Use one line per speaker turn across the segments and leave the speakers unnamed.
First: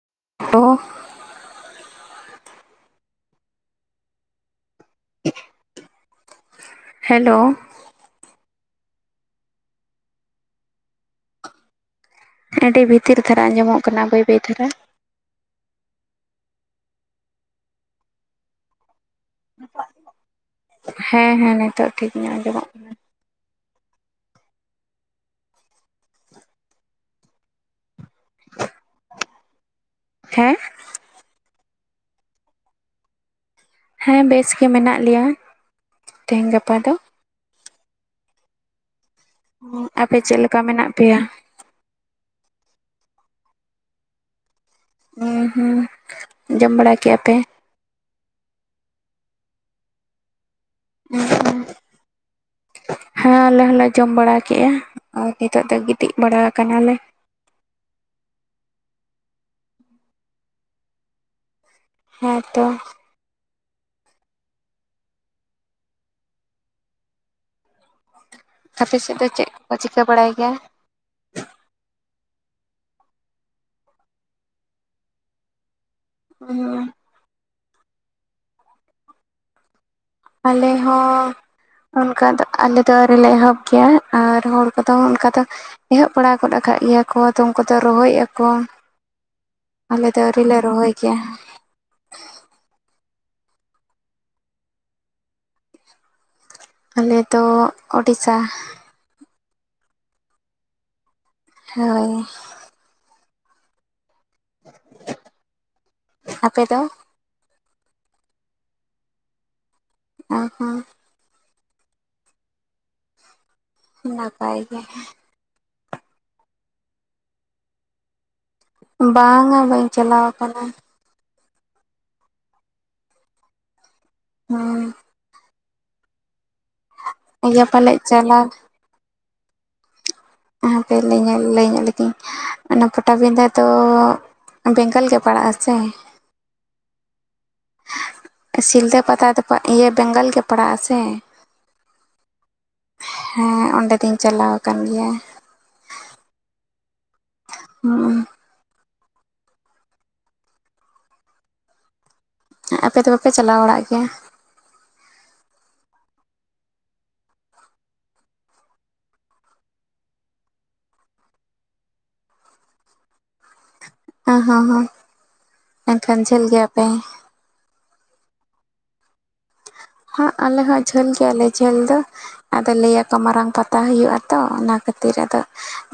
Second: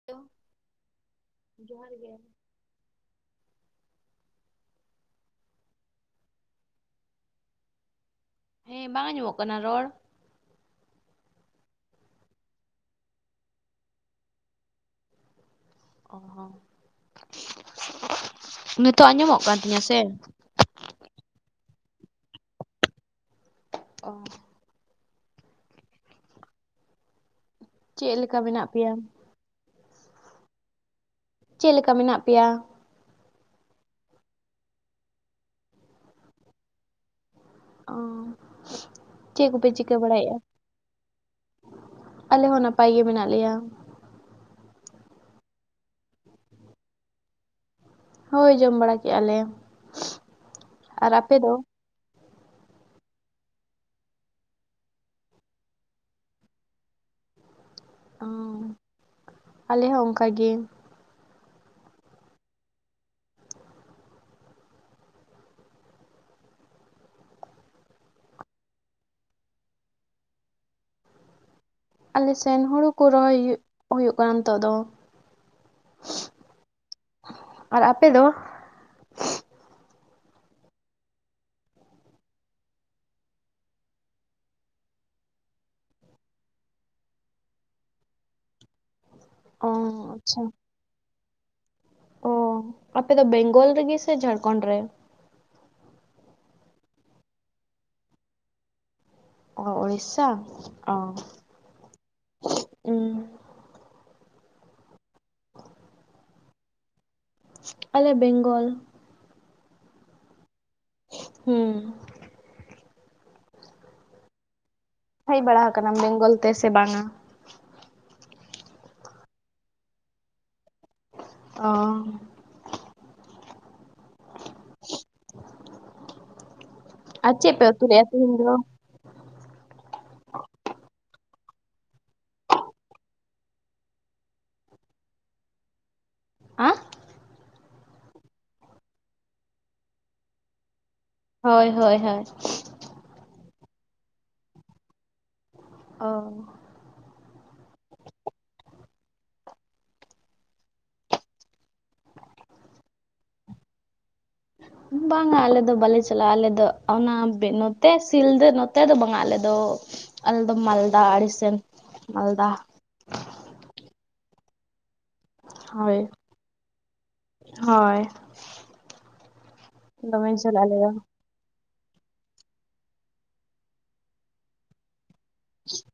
[unintelligible]
ᱚᱦ
ᱡᱚᱦᱟᱨ ᱜᱮ
[inaudible] ᱦᱮᱞᱳ
ᱦᱮᱸ ᱵᱟᱝ ᱟᱸᱡᱚᱢᱚᱜ ᱠᱟᱱᱟ ᱨᱚᱲ?
ᱟᱹᱰᱤ ᱵᱷᱤᱛᱤᱨ ᱫᱷᱟᱨᱟ ᱟᱸᱡᱚᱢᱚᱜ ᱠᱟᱱᱟ ᱵᱟᱹᱭ ᱵᱟᱹᱭ ᱫᱷᱟᱨᱟ
ᱚ ᱦᱚᱸ ᱱᱤᱛᱚᱜ ᱟᱸᱡᱚᱢᱚᱜ ᱠᱟᱱ ᱛᱤᱧᱟ ᱥᱮ?
ᱦᱮᱸ ᱦᱮᱸ ᱱᱤᱛᱚᱜ ᱴᱷᱤᱠ ᱧᱚᱜ ᱟᱸᱡᱚᱢᱚᱜ
ᱚ [unintelligible] ᱪᱮᱫ ᱞᱮᱠᱟ ᱢᱮᱱᱟᱜ ᱯᱮᱭᱟ?
ᱦᱮᱸ
ᱪᱮᱫ ᱞᱮᱠᱟ ᱢᱮᱱᱟᱜ ᱯᱮᱭᱟ?
ᱦᱮᱸ ᱵᱮᱥ ᱜᱮ ᱢᱮᱱᱟᱜ ᱞᱮᱭᱟ ᱛᱮᱦᱮᱧ ᱜᱟᱯᱟ ᱫᱚ
ᱚᱸ ᱪᱮᱫ ᱠᱚᱯᱮ ᱪᱤᱠᱟᱹ
ᱟᱯᱮ
ᱵᱟᱲᱟᱭᱮᱜᱼᱟ?
ᱪᱮᱫ ᱞᱮᱠᱟ ᱢᱮᱱᱟᱜ ᱯᱮᱭᱟ
ᱟᱞᱮ ᱦᱚᱸ ᱱᱟᱯᱟᱭ ᱜᱮ ᱢᱮᱱᱟᱜ ᱞᱮᱭᱟ
ᱦᱩᱸ ᱦᱩᱸ ᱡᱚᱢ ᱵᱟᱲᱟ ᱠᱮᱫᱼᱟ ᱯᱮ
ᱦᱳᱭ ᱡᱚᱢ ᱵᱟᱲᱟ ᱠᱮᱫᱼᱟ ᱞᱮ ᱟᱨ ᱟᱯᱮ ᱫᱚ?
[unintelligible] ᱦᱮᱸ ᱟᱞᱮ ᱦᱚᱸᱞᱮ ᱡᱚᱢ ᱵᱟᱲᱟᱠᱮᱜᱼᱟ ᱟᱨ ᱱᱤᱛᱳᱜ ᱫᱚ ᱜᱤᱛᱤᱡ ᱵᱟᱲᱟ ᱟᱠᱟᱱᱟᱞᱮ
ᱚᱣᱧ ᱟᱞᱮ ᱦᱚᱸ ᱚᱱᱠᱟ ᱜᱮ
ᱦᱮᱸᱛᱚ ᱟᱯᱮ ᱥᱮᱫ ᱫᱚ ᱪᱮᱫ ᱠᱚ ᱪᱤᱠᱟᱹ ᱵᱟᱲᱟᱭ ᱜᱮᱭᱟ?
ᱟᱞᱮ ᱥᱮᱱ ᱦᱩᱲᱩ ᱠᱩ ᱨᱚᱦᱚᱭ ᱦᱩᱭᱩᱜ ᱠᱟᱱᱟ ᱱᱤᱛᱳᱜ ᱫᱚ᱾
ᱦᱩᱸ᱾
ᱟᱨ ᱟᱯᱮ ᱫᱚ?
ᱟᱞᱮ ᱦᱚᱸ ᱚᱱᱠᱟ ᱫᱚ ᱟᱞᱮ ᱫᱚ ᱟᱹᱣᱨᱤ ᱞᱮ ᱮᱦᱚᱵ ᱜᱮᱭᱟ ᱟᱨ ᱦᱚᱲ ᱠᱚᱫᱚ ᱚᱱᱠᱟ ᱫᱚ ᱮᱦᱚᱵ ᱵᱟᱲᱟ ᱜᱚᱫ ᱟᱠᱟᱫ ᱜᱮᱭᱟ ᱠᱚ ᱛᱚ ᱩᱱᱠᱩᱫᱚ ᱨᱚᱦᱚᱭᱮᱫ ᱟᱠᱚ
ᱚ
ᱟᱞᱮ ᱫᱚ
ᱟᱪᱪᱷᱟ
ᱟᱹᱣᱨᱤᱞᱮ ᱨᱚᱦᱚᱭ ᱜᱮᱭᱟ᱾
ᱚ ᱟᱯᱮ ᱫᱚ ᱵᱮᱝᱜᱚᱞ ᱨᱮᱜᱮ ᱥᱮ ᱡᱷᱟᱲᱠᱷᱚᱱᱰ ᱨᱮ?
ᱟᱞᱮ ᱫᱚ ᱳᱰᱤᱥᱟ
ᱚ ᱩᱲᱤᱥᱟ ᱚ
ᱦᱳᱭ
ᱩᱸ [inaudible]
ᱟᱯᱮ ᱫᱚ?
ᱟᱞᱮ ᱵᱮᱝᱜᱚᱞ᱾
ᱚ ᱦᱚ᱾
ᱦᱩᱸ᱾
ᱱᱟᱯᱟᱭ ᱜᱮ᱾
ᱦᱮᱡ ᱵᱟᱲᱟᱣ ᱟᱠᱟᱱᱟᱢ ᱵᱮᱝᱜᱚᱞ ᱛᱮᱥᱮ ᱵᱟᱝᱟ?
ᱵᱟᱝᱟ ᱵᱟᱹᱧ ᱪᱟᱞᱟᱣ ᱟᱠᱟᱱᱟ᱾
ᱚ
ᱦᱩᱸ᱾
ᱟᱨ ᱪᱮᱫ ᱯᱮ
ᱤᱭᱟᱹ
ᱩᱛᱩ
ᱯᱟᱞᱮᱫ
ᱞᱮᱫᱟ ᱛᱮᱦᱮᱧ
ᱪᱟᱞᱟᱣ
ᱫᱚ?
ᱦᱟᱯᱮ ᱞᱟᱹᱭ ᱞᱟᱹᱭ ᱧᱚᱜ ᱞᱮᱜᱤᱧ ᱚᱱᱟ ᱯᱚᱴᱟᱵᱤᱰᱟᱹ ᱫᱚ ᱵᱮᱝᱜᱚᱞ ᱜᱮ ᱯᱟᱲᱟᱜᱼᱟ ᱥᱮ?
ᱦᱟᱸ
ᱥᱤᱞᱫᱟᱹ ᱯᱟᱛᱟ ᱫᱚ ᱤᱭᱟᱹ ᱵᱮᱝᱜᱚᱞ ᱜᱮ ᱯᱟᱲᱟᱜ-ᱟ ᱥᱮ?
ᱦᱳᱭ ᱦᱳᱭ ᱦᱳᱭ᱾
ᱦᱮᱸ ᱚᱸᱰᱮ ᱫᱚᱧ ᱪᱟᱞᱟᱣ ᱟᱠᱟᱱ ᱜᱮᱭᱟ᱾
ᱚ᱾
ᱦᱩᱸ᱾ ᱦᱮᱸ ᱟᱯᱮ ᱫᱚ ᱵᱟᱯᱮ ᱪᱟᱞᱟᱣ ᱵᱟᱲᱟᱜ ᱜᱮᱭᱟ?
ᱵᱟᱝᱟ ᱟᱞᱮ ᱫᱚ ᱵᱟᱞᱮ ᱪᱟᱞᱟᱜᱼᱟ᱾ ᱟᱞᱮ ᱫᱚ ᱚᱱᱟ ᱱᱚᱛᱮ ᱥᱤᱞᱫᱟᱹ ᱱᱚᱛᱮ ᱫᱚ ᱵᱟᱝᱟ ᱟᱞᱮ ᱫᱚ᱾ ᱟᱞᱮ ᱫᱚ ᱢᱟᱞᱫᱟ ᱟᱲᱮᱥᱮᱱ ᱢᱟᱞᱫᱟ᱾
ᱚ ᱦᱚᱸ
ᱦᱳᱭ
ᱮᱱᱠᱷᱟᱱ ᱡᱷᱟᱹᱞ ᱜᱮᱭᱟᱯᱮ?
ᱦᱳᱭ᱾
ᱦᱮ
ᱫᱚᱢᱮ ᱡᱷᱟᱹᱞ
ᱟᱞᱮ ᱦᱚᱸᱜ
ᱫᱚ
ᱡᱷᱟᱹᱞ ᱜᱮᱭᱟᱞᱮ᱾ ᱡᱷᱟᱹᱞ ᱫᱚ, ᱟᱫᱚ ᱞᱟᱹᱭᱟᱠᱚ ᱢᱟᱨᱟᱝ ᱯᱟᱛᱟ ᱦᱩᱭᱩᱜᱼᱟ ᱛᱚ ᱚᱱᱟ ᱠᱷᱟᱹᱛᱤᱨ ᱟᱫᱚ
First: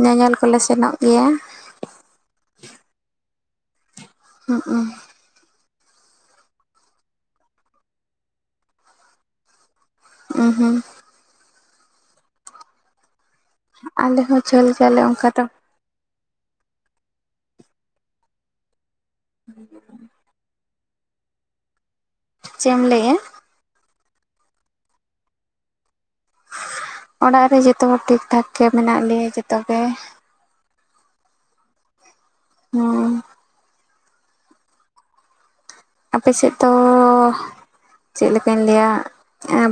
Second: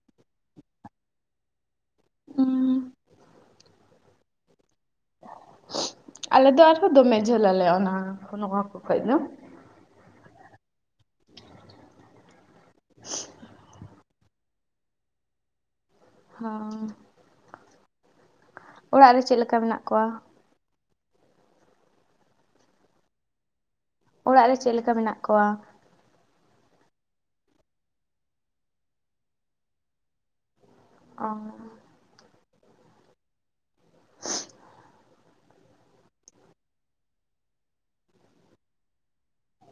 ᱧᱮᱧᱮᱞ ᱠᱚ ᱠᱚᱞᱮ ᱥᱮᱱᱚᱜ ᱜᱮᱭᱟ᱾
ᱦᱚᱸ᱾
[inaudible]
ᱟᱞᱮ ᱫᱚ ᱟᱨᱦᱚᱸ ᱫᱚᱢᱮ ᱡᱷᱟᱹᱞ ᱟᱞᱮ ᱚᱱᱟ ᱱᱚᱣᱟ ᱠᱚ ᱠᱷᱚᱡᱽ ᱫᱚ
ᱩᱸ ᱦᱩᱸ᱾
[inaudible]
ᱟᱞᱮ ᱦᱚᱸ ᱡᱷᱟᱹᱞ ᱜᱮᱭᱟᱞᱮ ᱚᱱᱠᱟ ᱫᱚ᱾
ᱚ᱾ ᱚᱲᱟᱜ ᱨᱮ ᱪᱮᱫ ᱞᱮᱠᱟ ᱢᱮᱱᱟᱜ ᱠᱚᱣᱟ?
ᱪᱮᱫ ᱮᱢ ᱞᱟᱹᱭᱮᱜᱼᱟ?
ᱚᱲᱟᱜ ᱨᱮ ᱪᱮᱫ ᱞᱮᱠᱟ ᱢᱮᱱᱟᱜ ᱠᱚᱣᱟ?
ᱚᱲᱟᱜ ᱨᱮ ᱡᱚᱛᱚ ᱦᱚᱲ ᱴᱷᱤᱠ ᱴᱷᱟᱠ ᱜᱮ ᱢᱮᱱᱟᱜ ᱞᱮᱭᱟ ᱡᱚᱛᱚ ᱜᱮ᱾
ᱚ᱾
ᱦᱩᱸ
[inaudible]
ᱟᱯᱮᱥᱮᱫ ᱫᱚ ᱪᱮᱫ ᱞᱮᱠᱟᱧ ᱞᱟᱹᱭᱟ,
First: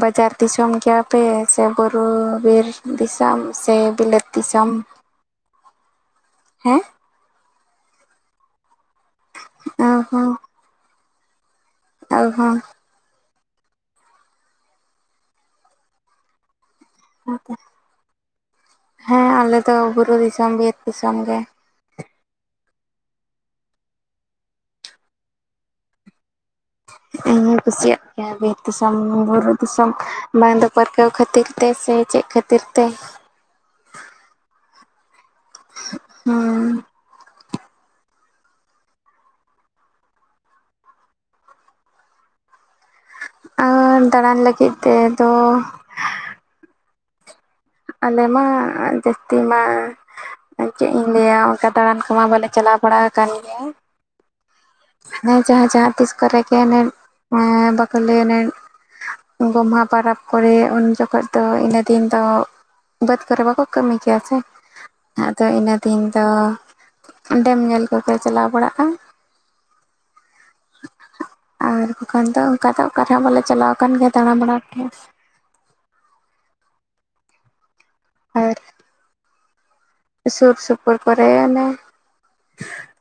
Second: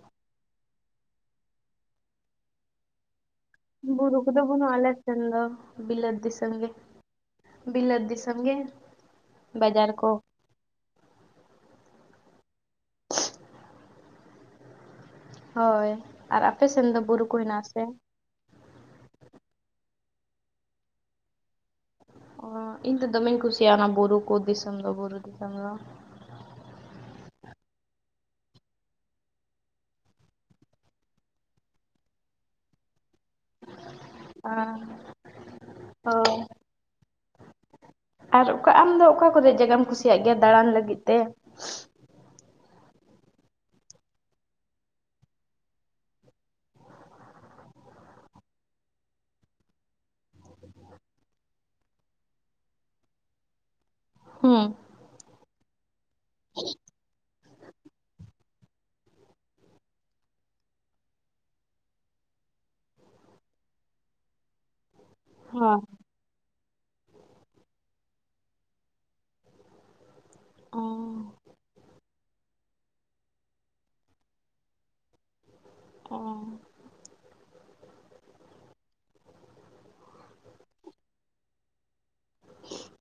ᱵᱟᱡᱟᱨ ᱫᱤᱥᱚᱢ ᱜᱮᱭᱟᱯᱮ ᱥᱮ ᱵᱩᱨᱩ ᱵᱤᱨ? ᱫᱤᱥᱚᱢ ᱥᱮ
ᱵᱩᱨᱩ
ᱵᱤᱞᱟᱹᱛ
ᱠᱚᱫᱚ
ᱫᱤᱥᱚᱢ
ᱵᱟᱹᱱᱩᱜ-ᱟ ᱟᱞᱮ ᱥᱮᱱ ᱫᱚ ᱵᱤᱞᱟᱹᱛ ᱫᱤᱥᱚᱢ ᱜᱮ᱾
ᱦᱮᱸ
ᱵᱤᱞᱟᱹᱚᱛ ᱫᱤᱥᱚᱢ ᱜᱮ᱾
ᱚ
ᱵᱟᱡᱟᱨ ᱠᱚ,
ᱟᱞᱮ ᱦᱚᱸ᱾
ᱦᱳᱭ᱾ ᱟᱨ ᱟᱯᱮ ᱥᱮᱱ ᱫᱚ ᱵᱩᱨᱩ ᱠᱚ ᱦᱮᱱᱟᱜ ᱟᱥᱮ?
ᱦᱮᱸ ᱟᱞᱮ ᱫᱚ ᱵᱩᱨᱩ ᱫᱤᱥᱚᱢ, ᱵᱤᱨ ᱫᱤᱥᱚᱢ ᱜᱮ᱾
ᱚ ᱤᱧ ᱫᱚ ᱫᱚᱢᱮᱧ ᱠᱩᱥᱤᱭᱟᱜᱼᱟ᱾ ᱚᱱᱟ ᱵᱩᱨᱩ ᱠᱚ ᱫᱤᱥᱚᱢ ᱫᱚ ᱵᱩᱨᱩ ᱫᱤᱥᱚᱢ ᱫᱚ᱾
ᱤᱧ ᱦᱚᱧ ᱠᱩᱥᱤᱭᱟᱜ ᱜᱮᱭᱟ ᱵᱤᱨ ᱫᱤᱥᱚᱢ ᱵᱩᱨᱩ ᱫᱤᱥᱚᱢ ᱵᱟᱝᱫᱚ ᱯᱟᱹᱨᱠᱟᱹᱣ ᱠᱷᱟᱹᱛᱤᱨ ᱛᱮ ᱥᱮ ᱪᱮᱫ ᱠᱷᱟᱹᱛᱤᱨ ᱛᱮ?
ᱚ ᱦᱳ
ᱦᱩᱸ
ᱟᱨ ᱚᱠᱟ ᱟᱢ ᱫᱚ ᱚᱠᱟ ᱠᱚᱨᱮ ᱡᱟᱭᱜᱟᱢ ᱠᱩᱥᱤᱭᱟᱜ ᱜᱮᱭᱟ ᱫᱟᱬᱟᱱ ᱞᱟᱹᱜᱤᱫ ᱛᱮ
ᱟᱨ ᱫᱟᱬᱟᱱ ᱞᱟᱹᱜᱤᱫ ᱛᱮᱫᱚ ᱟᱞᱮ ᱢᱟ ᱡᱟᱹᱥᱛᱤ ᱢᱟ ᱪᱮᱫ ᱤᱧ ᱞᱟᱹᱭᱟ ᱚᱱᱠᱟ ᱫᱟᱬᱟᱱ ᱠᱚᱢᱟ ᱵᱟᱞᱮ ᱪᱟᱞᱟᱣ ᱵᱟᱲᱟ ᱟᱠᱟᱱ ᱜᱮᱭᱟ
ᱦᱮᱸ
ᱦᱮᱸ ᱡᱟᱦᱟᱸ ᱡᱟᱦᱟᱸ ᱛᱤᱥ ᱠᱚᱨᱮ ᱜᱮᱱᱮᱡ [unintelligible] ᱵᱟᱠᱚ ᱞᱟᱹᱭᱟᱱ ᱜᱳᱚᱢᱦᱟ ᱯᱚᱨᱚᱵᱵᱽ ᱠᱚᱨᱮ ᱩᱱ ᱡᱚᱠᱷᱚᱱ ᱫᱚ ᱤᱱᱟᱹ ᱫᱤᱱ ᱫᱚ ᱵᱟᱹᱫᱽ ᱠᱚᱨᱮ ᱵᱟᱠᱚ ᱠᱟᱹᱢᱤ ᱜᱮᱭᱟ ᱥᱮ ᱟᱫᱚ ᱤᱱᱟᱹ
ᱦᱚᱸ
ᱫᱤᱱ ᱛᱚ ᱚᱸᱰᱮᱢ ᱧᱮᱞ ᱠᱚᱯᱮ ᱪᱟᱞᱟᱣ ᱵᱟᱲᱟᱜᱼᱟ
ᱚ
ᱟᱨ ᱵᱟᱠᱷᱟᱱ ᱫᱚ ᱚᱱᱠᱟ ᱫᱚ ᱚᱠᱟ ᱨᱮᱦᱚᱸ ᱵᱟᱞᱮ ᱪᱟᱞᱟᱣ ᱟᱠᱟᱱ ᱜᱮᱭᱟ ᱫᱟᱬᱟ ᱵᱟᱲᱟ ᱫᱚ
ᱚ
ᱟᱨ ᱥᱩᱨ ᱥᱩᱯᱩᱨ ᱠᱚᱨᱮ ᱚᱱᱮ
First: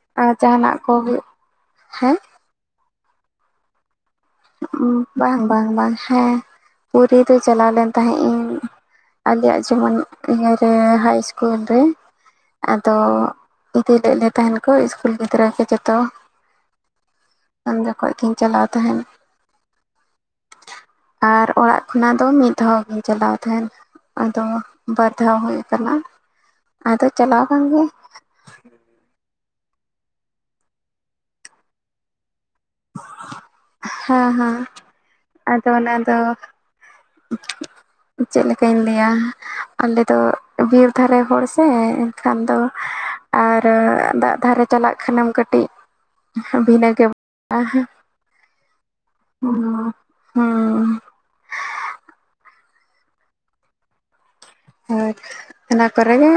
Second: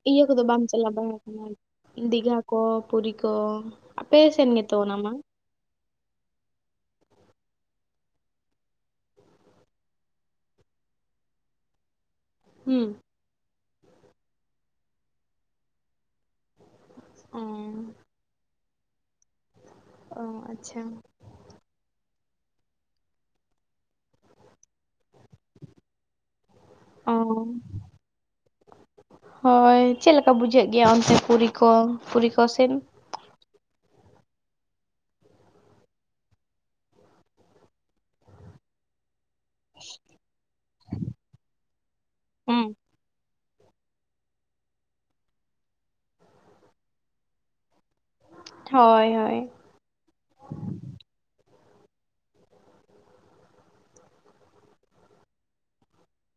ᱤᱭᱟᱹ
ᱟᱨ
ᱠᱚᱫᱚ ᱵᱟᱢ
ᱡᱟᱦᱟᱱᱟᱜ
ᱪᱟᱞᱟᱣ
ᱠᱚ
ᱵᱟᱲᱟ
ᱦᱩᱭᱩᱜ
ᱠᱟᱱᱟ
ᱦᱮᱸ
ᱫᱤᱜᱷᱟ ᱠᱚ ᱯᱩᱨᱤ ᱠᱚ ᱟᱯᱮ ᱥᱮᱱ ᱜᱮᱛᱚ ᱚᱱᱟ ᱢᱟ
ᱵᱟᱝ ᱵᱟᱝ ᱵᱟᱝ ᱦᱮᱸ ᱯᱩᱨᱤ ᱫᱚ ᱪᱟᱞᱟᱣ ᱞᱮᱱ ᱛᱟᱦᱮᱸᱫ ᱤᱧ ᱟᱞᱮᱭᱟᱜ ᱡᱮᱢᱚᱱ ᱤᱭᱟᱹᱨᱮ ᱦᱟᱭ ᱤᱥᱠᱩᱞ ᱨᱮ
ᱦᱩᱸ?
ᱟᱫᱚ ᱤᱫᱤ ᱞᱮᱫ ᱞᱮ ᱛᱟᱦᱮᱱ ᱠᱚ ᱤᱥᱠᱩᱞ ᱜᱤᱫᱽᱨᱟᱹ ᱠᱚ ᱡᱚᱛᱚ
ᱚ
[inaudible] ᱚᱸ ᱡᱚᱠᱷᱚᱡ ᱜᱤᱧ ᱪᱟᱞᱟᱣ ᱛᱟᱦᱮᱱ
ᱚ ᱟᱪᱷᱟ
ᱟᱨ ᱚᱲᱟᱜ ᱠᱷᱚᱱᱟᱜ ᱫᱚ ᱢᱤᱫ ᱫᱷᱟᱣ ᱜᱤᱧ ᱪᱟᱞᱟᱣ ᱛᱟᱦᱮᱱ ᱟᱫᱚ ᱵᱟᱨ ᱫᱷᱟᱣ ᱦᱩᱭ ᱟᱠᱟᱱᱟ ᱟᱫᱚ ᱪᱟᱞᱟᱣ ᱠᱟᱱ ᱜᱮ
ᱚ ᱦᱳᱭ ᱪᱮᱫ ᱞᱮᱠᱟ ᱵᱩᱡᱷᱟᱹᱜ ᱜᱮᱭᱟ ᱚᱱᱛᱮ ᱯᱩᱨᱤ ᱠᱚ ᱯᱩᱨᱤ ᱠᱚ ᱥᱮᱫ
ᱦᱮᱸ ᱦᱮᱸ ᱟᱫᱚ ᱚᱱᱟ ᱫᱚ ᱪᱮᱫᱮᱠᱟᱧ ᱞᱟᱹᱭᱟ ᱟᱞᱮ ᱫᱚ ᱵᱤᱨ ᱫᱷᱟᱨᱮ ᱦᱚᱲ ᱥᱮ ᱮᱱᱠᱷᱟᱱ ᱫᱚ
ᱦᱩᱸ
ᱟᱨ ᱫᱟᱜ ᱫᱷᱟᱨᱮ ᱪᱟᱞᱟᱜ ᱠᱷᱟᱱᱮᱢ ᱠᱟᱹᱴᱤᱡ ᱵᱷᱤᱱᱟᱹ [unintelligible] ᱜᱮᱢ
ᱦᱳᱭ ᱦᱳᱭ
ᱦᱮᱸ [inaudible] ᱦᱳᱭ ᱚᱱᱟ ᱠᱚᱨᱮ ᱜᱮ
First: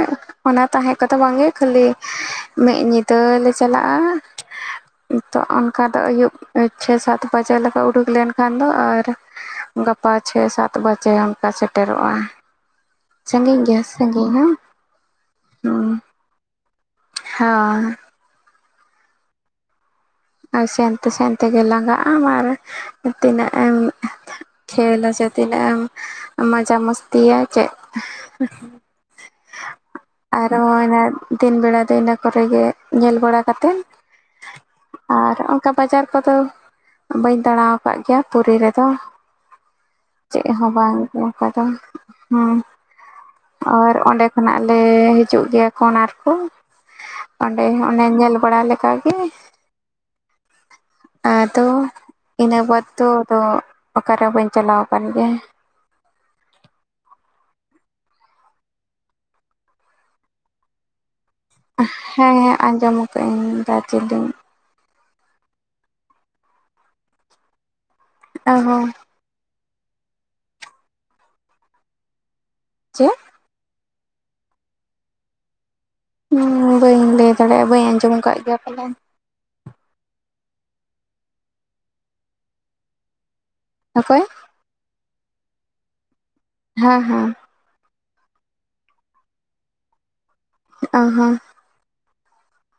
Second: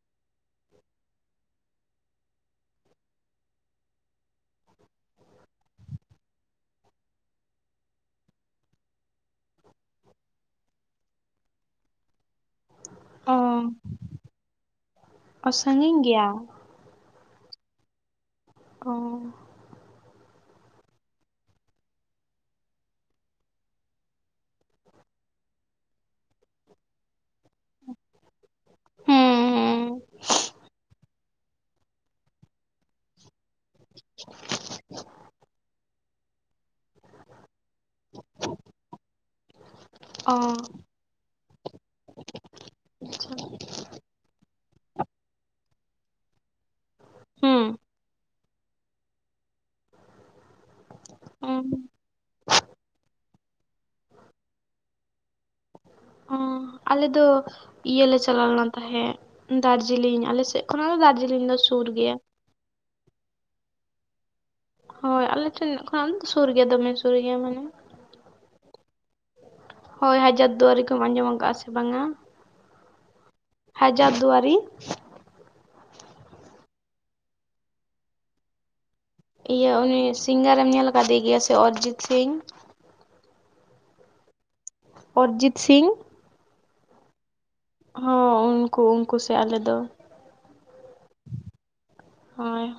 ᱚᱱᱟ ᱛᱟᱦᱮᱸ ᱠᱚᱫᱚ ᱵᱟᱝᱜᱮ ᱠᱷᱟᱹᱞᱤ ᱢᱤᱫ ᱧᱤᱫᱟᱹᱞ ᱞᱮ ᱪᱟᱞᱟᱜᱼᱟ ᱛᱚ ᱚᱱᱠᱟ ᱫᱚ ᱟᱹᱭᱩᱵ ᱪᱷᱚᱭ ᱥᱟᱛ ᱵᱟᱡᱮ ᱞᱮᱠᱟ ᱩᱰᱩᱠ ᱞᱮᱱᱠᱷᱟᱱ ᱫᱚ ᱟᱨ ᱜᱟᱯᱟ ᱪᱷᱮᱭ ᱥᱟᱛ ᱵᱟᱡᱮ ᱚᱱᱠᱟ ᱥᱮᱴᱮᱨᱚᱜᱼᱟ
ᱚ
ᱥᱟᱺᱜᱤᱧ ᱜᱮᱭᱟ ᱥᱟᱺᱜᱤᱧ ᱦᱚᱸ
ᱚ ᱥᱟᱺᱜᱤᱧ ᱜᱮᱭᱟ
ᱦᱚ
ᱚ
ᱟᱨ ᱥᱮᱱᱛᱮ ᱥᱮᱱ ᱛᱮᱜᱮᱢ ᱞᱟᱸᱟᱜᱼᱟᱢ ᱟᱨ ᱛᱤᱱᱟᱹᱜ ᱮᱢ ᱠᱷᱮᱞ ᱟᱥᱮ ᱛᱤᱱᱟᱹᱜ ᱮᱢ ᱢᱟᱡᱟ ᱢᱚᱥᱛᱤᱭᱟ ᱪᱮᱫ
ᱦᱮᱸ ᱦᱮᱸ
ᱟᱨᱚ ᱚᱱᱟ ᱫᱤᱱ ᱵᱮᱲᱟ ᱫᱚ ᱤᱱᱟᱹ ᱠᱚᱨᱮ ᱜᱮ ᱧᱮᱞ ᱵᱟᱲᱟ ᱠᱟᱛᱮᱫ ᱟᱨ ᱚᱱᱠᱟ ᱵᱟᱡᱟᱨ ᱠᱚᱫᱚ ᱵᱟᱹᱧ ᱫᱟᱬᱟ ᱟᱠᱟᱫ ᱜᱮᱭᱟ ᱯᱩᱨᱤ ᱨᱮᱫᱚ
ᱚ
ᱪᱮᱫ ᱦᱚᱸ ᱵᱟᱝ ᱠᱟᱛ ᱦᱚᱸ ᱟᱨ ᱚᱸᱰᱮ ᱠᱷᱚᱱᱟᱜ ᱞᱮ ᱦᱤᱡᱩᱜ ᱜᱮᱭᱟ ᱠᱚᱨ ᱠᱚ
ᱦᱩᱸ
ᱚᱸᱰᱮ ᱚᱱᱮ ᱧᱮᱞ ᱵᱟᱲᱟ ᱞᱮᱠᱟᱜ ᱜᱮ
ᱚ
ᱟᱫᱚ ᱤᱱᱟᱹ ᱵᱟᱫᱽ ᱫᱚ ᱟᱫᱚ ᱚᱠᱟᱨᱮᱚᱸ ᱵᱟᱹᱧ ᱪᱟᱞᱟᱣ ᱟᱠᱟᱱ ᱜᱮᱭᱟ
ᱦᱸ ᱟᱞᱮ ᱫᱚ ᱤᱭᱟᱹ ᱞᱮ ᱪᱟᱞᱟᱣ ᱞᱮᱱ ᱛᱟᱦᱮᱸᱫ ᱫᱟᱨᱡᱤᱞᱤᱧ ᱟᱞᱮᱥᱮᱫ ᱠᱷᱚᱱᱟᱜ ᱫᱚ ᱫᱟᱨᱡᱤᱞᱤᱧ ᱫᱚ ᱥᱩᱨ ᱜᱮᱭᱟ
ᱦᱮᱸ ᱟᱸᱡᱚᱢ ᱟᱠᱟᱫ ᱟᱹᱧ ᱫᱟᱨᱡᱤᱞᱤᱝ
ᱦᱳᱭ ᱟᱞᱮ ᱴᱷᱮᱱ ᱠᱷᱚᱱ ᱫᱚ ᱥᱩᱨ ᱜᱮᱭᱟ ᱫᱚᱢᱮ ᱥᱩᱨ ᱜᱮᱭᱟ ᱢᱟᱱᱮ
ᱚ ᱦᱚᱸ
ᱦᱳᱭ ᱦᱟᱡᱟᱨ ᱫᱩᱣᱟᱨᱤ ᱠᱚᱢ ᱟᱸᱡᱚᱢ ᱟᱠᱟᱜᱼᱟ ᱥᱮ ᱵᱟᱝᱟ
ᱪᱮᱫ
ᱦᱟᱡᱟᱨ ᱫᱩᱣᱟᱨᱤ
ᱦᱸ ᱵᱟᱹᱧ ᱞᱟᱹᱭ ᱫᱟᱲᱮᱭᱟᱜᱼᱟ ᱵᱟᱹᱧ ᱟᱸᱡᱚᱢ ᱟᱠᱟᱫ ᱜᱮᱭᱟ ᱯᱟᱞᱮᱱ
ᱤᱭᱟᱹ ᱩᱱᱤ ᱥᱤᱝᱜᱟᱨᱮᱢ ᱧᱮᱞ ᱟᱠᱟᱫᱮ ᱜᱮᱭᱟ ᱥᱮ ᱚᱨᱤᱡᱤᱛ ᱥᱤᱝ
ᱚᱠᱚᱭ
ᱚᱨᱤᱡᱤᱛ ᱥᱤᱝ
ᱦᱮᱸ ᱦᱮᱸ
ᱦᱚᱸ ᱩᱱᱠᱩ ᱩᱱᱠᱩ ᱥᱮ ᱟᱞᱮ ᱫᱚ
ᱚ ᱦᱸ
ᱦᱳᱭ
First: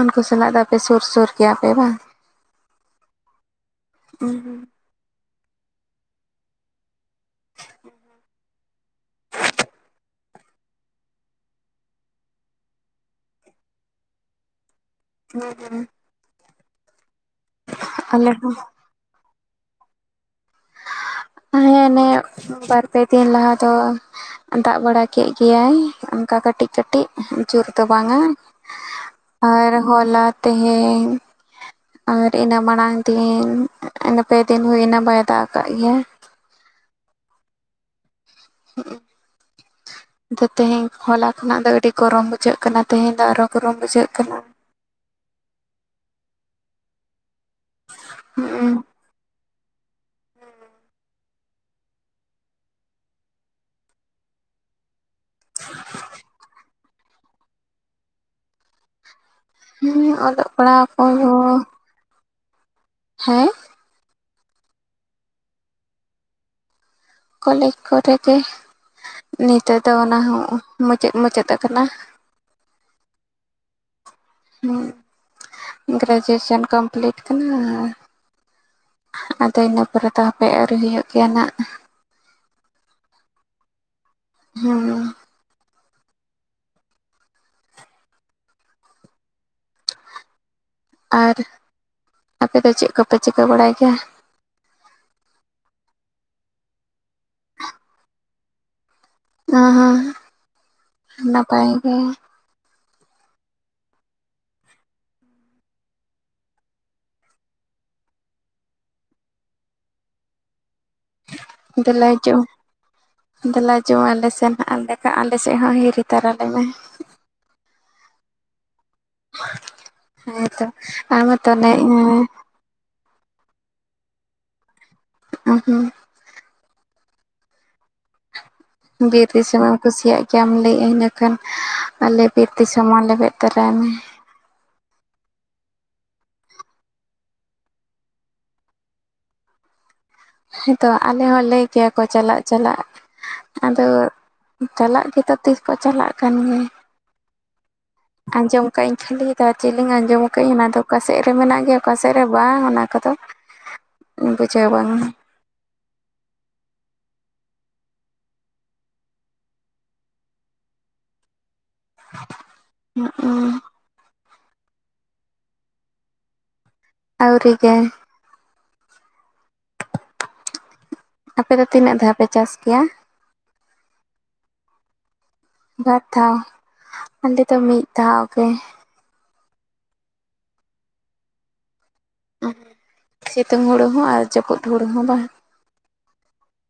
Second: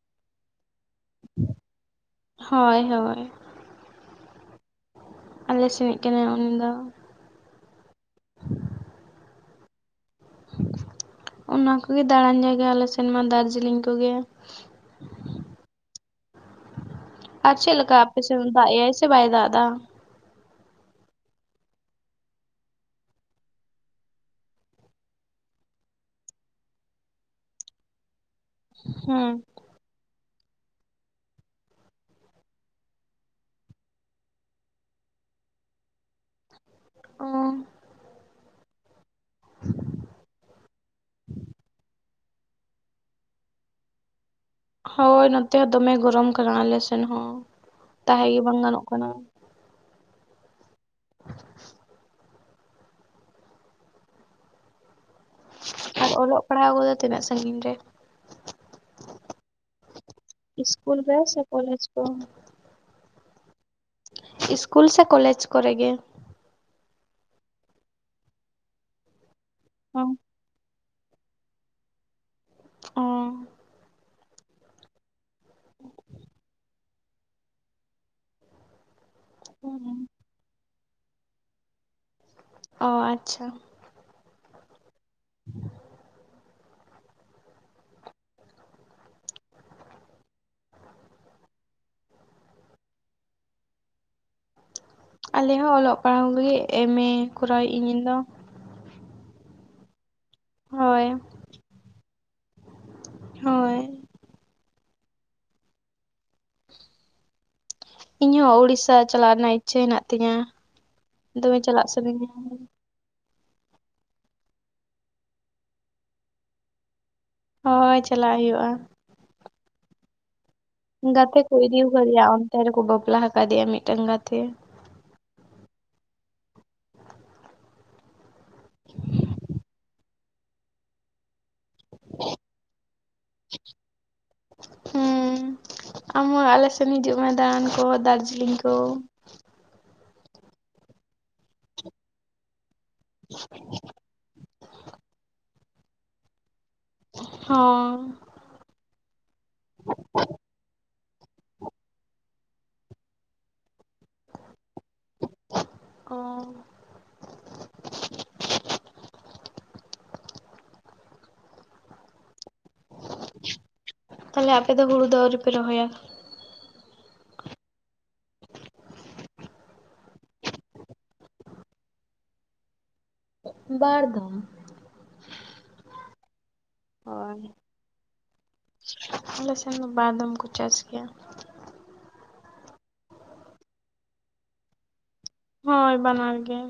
ᱩᱱᱠᱩ ᱥᱟᱞᱟᱜ ᱫᱚ ᱟᱯᱮ ᱥᱩᱨ ᱥᱩᱨ ᱜᱮᱭᱟᱯᱮ ᱵᱟᱝ
ᱦᱳᱭ ᱦᱳᱭ
ᱦᱩ
ᱟᱞᱮ ᱥᱮᱱᱤᱡ ᱠᱟᱱᱟᱭ ᱩᱱᱤ ᱫᱚ ᱚᱱᱟ ᱠᱚᱜᱮ ᱫᱟᱬᱟᱱ ᱡᱟᱭᱜᱟ ᱟᱞᱮ ᱥᱮᱱ ᱢᱟ ᱫᱟᱨᱡᱤᱞᱤᱧ ᱠᱚᱜᱮ
[unintelligible]
ᱟᱨ ᱪᱮᱫ ᱞᱮᱠᱟ ᱟᱯᱮ
ᱟᱞᱮ
ᱥᱮᱫ ᱫᱚ
ᱦᱚᱸ
ᱫᱟᱜᱽᱮᱜᱟᱭ ᱥᱮ ᱵᱟᱭ ᱫᱟᱜᱽ ᱮᱫᱟ
ᱦᱮ ᱱᱮᱜᱮ ᱵᱟᱨᱯᱮ ᱫᱤᱱ ᱞᱟᱦᱟ ᱫᱚ ᱫᱟᱜ ᱵᱟᱲᱟ ᱠᱮᱫ ᱜᱮᱭᱟᱭ ᱚᱱᱠᱟ ᱠᱟᱹᱴᱤᱡ ᱠᱟᱹᱴᱤᱡ ᱡᱳᱨ ᱫᱚ ᱵᱟᱝᱼᱟ
ᱦᱮᱸ
ᱟᱨ ᱦᱚᱞᱟ ᱛᱮᱦᱮᱧ ᱟᱨ ᱤᱱᱟᱹ ᱢᱟᱲᱟᱝ ᱫᱤᱱ ᱤᱱᱟᱹ ᱯᱮ ᱫᱤᱱ ᱦᱩᱭᱱᱟᱹ ᱵᱟᱭ ᱫᱟᱜ ᱟᱠᱟᱫ ᱜᱮᱭᱟ
ᱚ
[inaudible] ᱛᱮᱦᱮᱧ ᱦᱚᱞᱟ ᱠᱷᱚᱱᱟᱜ ᱫᱚ ᱟᱹᱰᱤ ᱜᱚᱨᱚᱢ ᱜᱮ ᱵᱩᱡᱷᱟᱹᱜ ᱠᱟᱱᱟ ᱛᱮᱦᱮᱧ ᱫᱚ ᱟᱨᱚ ᱜᱩᱨᱩᱢ ᱵᱩᱡᱷᱟᱹᱜ ᱠᱟᱱᱟ
ᱦᱳᱭ ᱱᱚᱛᱮ ᱦᱚᱸ ᱫᱚᱢᱮ ᱜᱚᱨᱚᱢ ᱠᱟᱱᱟ ᱟᱞ ᱥᱮᱱ ᱦᱚᱸ ᱛᱟᱦᱮᱸ ᱜᱮ ᱵᱟᱝ
ᱦᱩᱸ
ᱜᱟᱱᱚᱜ ᱠᱟᱱᱟ [inaudible] ᱟᱨ ᱚᱞᱚᱜ ᱯᱟᱲᱦᱟᱣ ᱠᱚᱫᱚ ᱛᱤᱱᱟᱹᱜ ᱥᱟᱺᱜᱤᱧ ᱨᱮ
ᱦᱩᱸ ᱚᱞᱚᱜ ᱯᱟᱲᱦᱟᱜ
ᱤᱥᱠᱩᱞ ᱨᱮ ᱥᱮ
ᱠᱚᱦᱚᱸ
ᱠᱚᱞᱮᱡᱽ ᱠᱚ
ᱦᱮᱸ
ᱤᱥᱠᱩᱞ ᱥᱮ ᱠᱚᱞᱮᱡᱽ ᱠᱚᱨᱮ ᱜᱮ
ᱠᱚᱞᱮᱡᱽ ᱠᱚᱨᱮᱜ ᱜᱮ ᱱᱤᱛᱚᱜ ᱫᱚ ᱚᱱᱟ ᱦᱚᱸ ᱢᱩᱪᱟᱹᱫ ᱢᱩᱪᱟᱹᱫ ᱟᱠᱟᱱᱟ
ᱚ
ᱦᱩ ᱜᱮᱨᱮᱡᱩᱭᱮᱥᱚᱱ ᱠᱚᱢᱯᱞᱤᱴ ᱠᱟᱱᱟ ᱟᱨ ᱟᱫᱚ ᱤᱱᱟᱹ
ᱦᱩᱸ
ᱯᱚᱨᱮ ᱫᱚ ᱦᱟᱯᱮ ᱟᱹᱣᱨᱤ ᱦᱩᱭᱩᱜ ᱜᱮᱭᱟ ᱱᱷᱟᱜ
ᱚ ᱟᱪᱪᱷᱟ
ᱦᱩᱸ
[inaudible]
ᱟᱨ ᱟᱯᱮᱫᱚ ᱪᱮᱫ ᱠᱚᱯᱮ ᱪᱤᱠᱟᱹ ᱵᱟᱲᱟᱭ ᱜᱮᱭᱟ
ᱟᱞᱮ ᱦᱚᱸ ᱚᱞᱚᱜ ᱯᱟᱲᱦᱟᱣ ᱞᱟᱹᱜᱤᱫ ᱮᱢᱮ ᱠᱚᱨᱟᱣᱮᱫᱤᱧ ᱤᱧ ᱫᱚ
ᱦᱩᱸ ᱦᱩᱸ
ᱦᱳᱭ
ᱱᱟᱯᱟᱭ ᱜᱮ
ᱦᱳᱭ ᱤᱧ ᱦᱚᱸ ᱩᱲᱤᱥᱥᱟ ᱪᱟᱞᱟᱜ ᱨᱮᱱᱟᱜ ᱤᱪᱪᱷᱟᱹ ᱦᱮᱱᱟᱜ ᱛᱤᱧᱟᱹ ᱫᱚᱢᱮ ᱪᱟᱞᱟᱜ
ᱫᱮᱞᱟ ᱦᱟᱡᱩᱜ
ᱥᱟᱱᱟᱧᱟ
ᱢᱮ ᱫᱮᱞᱟ ᱦᱤᱡᱩᱜ ᱢᱮ ᱟᱞᱮ ᱥᱮᱱ ᱦᱟᱸᱜ ᱮᱸᱰᱮᱠᱠᱷᱟᱱ ᱟᱞᱮ ᱥᱮᱫ ᱦᱚᱸ ᱦᱤᱨᱤ ᱛᱟᱨᱟ ᱞᱮᱢᱮ
ᱦᱚᱭ ᱪᱟᱞᱟᱜ ᱦᱩᱭᱩᱜᱼᱟ
[inaudible] ᱦᱮᱸ ᱛᱚ
ᱜᱟᱛᱮ ᱠᱚ ᱤᱫᱤ ᱟᱠᱟᱣ ᱫᱮᱭᱟ ᱚᱱᱛᱮ ᱨᱮᱠᱚ ᱵᱟᱯᱞᱟ ᱦᱟᱠᱟᱫᱮᱭᱟ ᱢᱤᱫᱴᱮᱱ ᱜᱟᱛᱮ
ᱩᱸ ᱦᱩᱸ ᱵᱤᱨ ᱫᱤᱥᱚᱢ ᱮᱢ ᱠᱩᱥᱤᱭᱟᱜ ᱜᱮᱭᱟ ᱞᱟᱹᱭᱮᱜ ᱤᱱᱟᱹ ᱠᱷᱟᱱ ᱟᱞᱮ ᱵᱤᱨ ᱫᱤᱥᱚᱢ ᱢᱟ ᱞᱮᱵᱮᱫ ᱛᱚᱨᱟᱭ ᱢᱮ
ᱦᱩᱸ ᱟᱢ ᱦᱚᱸ ᱟᱞᱮ ᱥᱮᱱ ᱦᱤᱡᱩᱜ ᱢᱮ ᱫᱟᱬᱟᱱ ᱠᱚ ᱫᱟᱨᱡᱤᱞᱤᱝ ᱠᱚ
ᱦᱮᱸ ᱛᱚ ᱟᱞᱮ ᱦᱚᱸ ᱞᱟᱹᱭ ᱠᱮᱭᱟ ᱠᱚ ᱪᱟᱞᱟᱜ ᱪᱟᱞᱟᱜ ᱟᱫᱚ ᱪᱟᱞᱟᱜ ᱜᱮᱛᱚ ᱛᱤᱥ ᱠᱚ ᱪᱟᱞᱟᱜ ᱠᱟᱱ ᱜᱮ
ᱦᱚᱸ
ᱟᱸᱡᱚᱢ ᱠᱟᱜ ᱤᱧ ᱠᱷᱟᱹᱞᱤ ᱫᱟ ᱪᱮ ᱞᱤᱧ ᱟᱸᱡᱚᱢ ᱠᱟᱜ ᱤᱧ ᱚᱱᱟ ᱫᱚ ᱚᱠᱟ ᱥᱮᱫ ᱨᱮ ᱢᱮᱱᱟᱜ ᱜᱮᱭᱟ ᱚᱠᱟ ᱥᱮᱫ ᱨᱮ ᱵᱟᱝ ᱚᱱᱟ ᱠᱚᱫᱚ ᱵᱩᱡᱷᱟᱹᱣ ᱵᱟᱝ
ᱚ
[inaudible] ᱦᱩᱸᱜ ᱩᱸ
ᱛᱟᱦᱚᱞᱮ ᱟᱯᱮ ᱫᱚ ᱦᱩᱲᱩ ᱫᱚ ᱟᱹᱣᱨᱤ ᱯᱮ ᱨᱚᱦᱚᱭᱟ
ᱟᱹᱣᱨᱤ ᱜᱮ ᱟᱯᱮ ᱫᱚ ᱛᱤᱱᱟᱹᱜ ᱫᱷᱟᱣ ᱯᱮ ᱪᱟᱥ ᱠᱮᱭᱟ
ᱵᱟᱨ ᱫᱷᱚᱢ
ᱵᱟᱨ ᱫᱷᱟᱣ
ᱦᱳᱭ
ᱟᱞᱮ ᱫᱚ ᱢᱤᱫ ᱫᱷᱟᱣ ᱜᱮ
ᱟᱞᱮ ᱥᱮᱱ ᱫᱚ ᱵᱟᱨ ᱫᱷᱚᱢ ᱠᱚ ᱪᱟᱥ ᱜᱮᱭᱟ
ᱥᱤᱛᱩᱝ ᱦᱩᱲᱩ ᱦᱚᱸ ᱟᱨ ᱡᱟᱹᱯᱩᱫ ᱦᱩᱲᱩ ᱦᱚᱸ ᱵᱟᱝ
ᱦᱳᱭ ᱵᱟᱱᱟᱨ ᱜᱮ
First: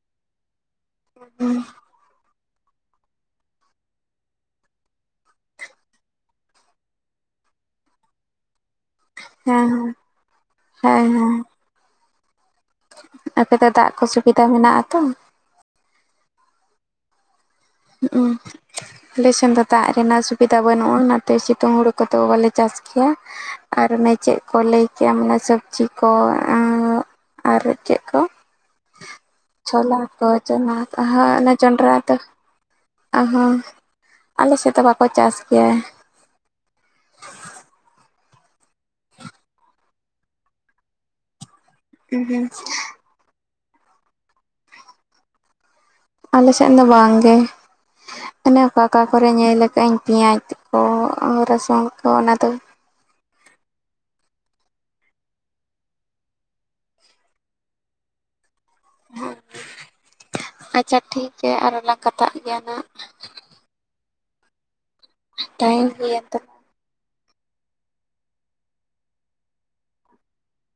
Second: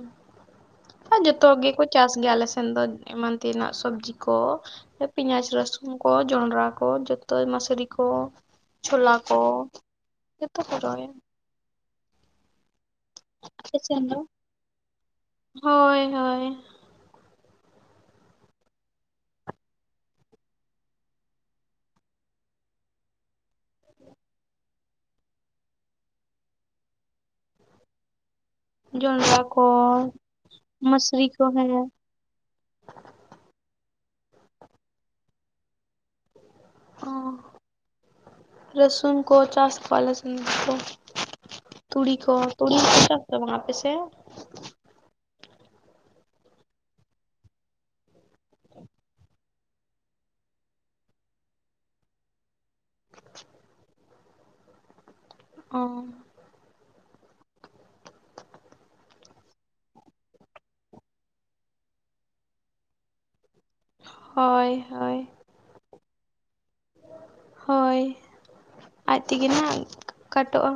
ᱡᱚᱛᱚ ᱜᱮᱠᱚ ᱪᱟᱥ ᱜᱮᱭᱟᱞᱮ ᱟᱞᱮ ᱥᱮᱱ ᱫᱚ ᱮᱢᱟᱱ ᱛᱮᱱᱟᱜ ᱥᱚᱵᱽᱡᱤ ᱠᱚ ᱯᱮᱸᱭᱟᱡᱽ ᱨᱟᱹᱥᱩᱱ ᱠᱚ ᱡᱚᱱᱰᱨᱟ ᱠᱚ ᱡᱚᱛᱚ ᱢᱟᱥᱨᱤ ᱠᱚ ᱪᱷᱚᱞᱟ ᱠᱚ
ᱦᱮᱸ ᱦᱮᱸ
ᱡᱚᱛᱚ ᱠᱚ ᱨᱚᱦᱚᱭᱟ
ᱦᱮᱸ ᱦᱮᱸ ᱟᱯᱮ ᱫᱚ ᱫᱟᱜ ᱠᱚ ᱥᱩᱵᱤᱫᱟ ᱢᱮᱱᱟᱜ ᱟᱛᱚ
ᱦᱳᱭ ᱦᱳᱭ
ᱦᱩᱸᱜ ᱩᱸ ᱟᱞᱮ ᱥᱮᱱ ᱫᱚ ᱫᱟᱜ ᱨᱮᱱᱟᱜ ᱥᱩᱵᱤᱫᱷᱟ ᱵᱟᱹᱱᱩᱜᱼᱟ ᱚᱱᱟᱛᱮ ᱥᱤᱛᱩᱝ ᱦᱩᱲᱩ ᱠᱚᱫᱚ ᱵᱟᱞᱮ ᱪᱟᱥ ᱜᱮᱭᱟ ᱟᱨ ᱚᱱᱮ ᱪᱮᱫ ᱠᱚ ᱞᱟᱹᱭ ᱠᱮᱭᱟᱢ ᱚᱱᱟ ᱥᱚᱵᱽᱡᱤ ᱠᱚ ᱟᱨ ᱪᱮᱫ ᱠᱚ
ᱡᱚᱱᱰᱨᱟ ᱠᱚ
ᱪᱷᱚᱞᱟ ᱠᱚ ᱪᱷᱚᱞᱟ ᱟᱛᱟ ᱦᱟᱸ ᱚᱱᱟ ᱡᱚᱱᱰᱨᱟ ᱟᱛᱟ ᱚ ᱦᱚᱸ ᱟᱞᱮ ᱥᱮᱫ ᱫᱚ ᱵᱟᱠᱚ ᱪᱟᱥ ᱜᱮᱭᱟ
ᱚᱸ ᱨᱚᱥᱩᱱ ᱠᱚ ᱪᱟᱥ ᱟᱞᱮᱥᱮᱱ ᱫᱚ [inaudible] ᱛᱩᱲᱤ ᱠᱚ ᱛᱩᱲᱤ [inaudible] ᱪᱟᱥ ᱛᱟᱵᱚᱱᱟ ᱟᱯᱮ ᱥᱮᱪ
ᱟᱞᱮ ᱥᱮᱱ ᱫᱚ ᱵᱟᱝ ᱜᱮ ᱛᱟᱦᱚᱞᱮ ᱚᱠᱟ ᱚᱠᱟ ᱠᱚᱨᱮ ᱧᱮᱞ ᱟᱠᱟᱜᱼᱟᱹᱧ ᱯᱮᱸᱭᱟᱡᱽ ᱠᱚ ᱨᱟᱹᱥᱩᱱ ᱠᱚ ᱚᱱᱟ ᱫᱚ
ᱚᱸ
ᱟᱪᱪᱷᱟ ᱴᱷᱤᱠ ᱜᱮᱭᱟ ᱟᱨᱚ ᱞᱟᱝ ᱠᱟᱛᱷᱟᱜ ᱜᱮᱭᱟ ᱱᱟᱜ
ᱦᱚᱭ ᱦᱚᱭ
ᱛᱟᱸᱦᱮᱱ ᱜᱮᱭᱟ ᱛᱚ
ᱦᱳᱭ ᱟᱡ ᱛᱮᱜᱮ ᱱᱟᱦᱟᱜ ᱠᱟᱴᱚ ᱟ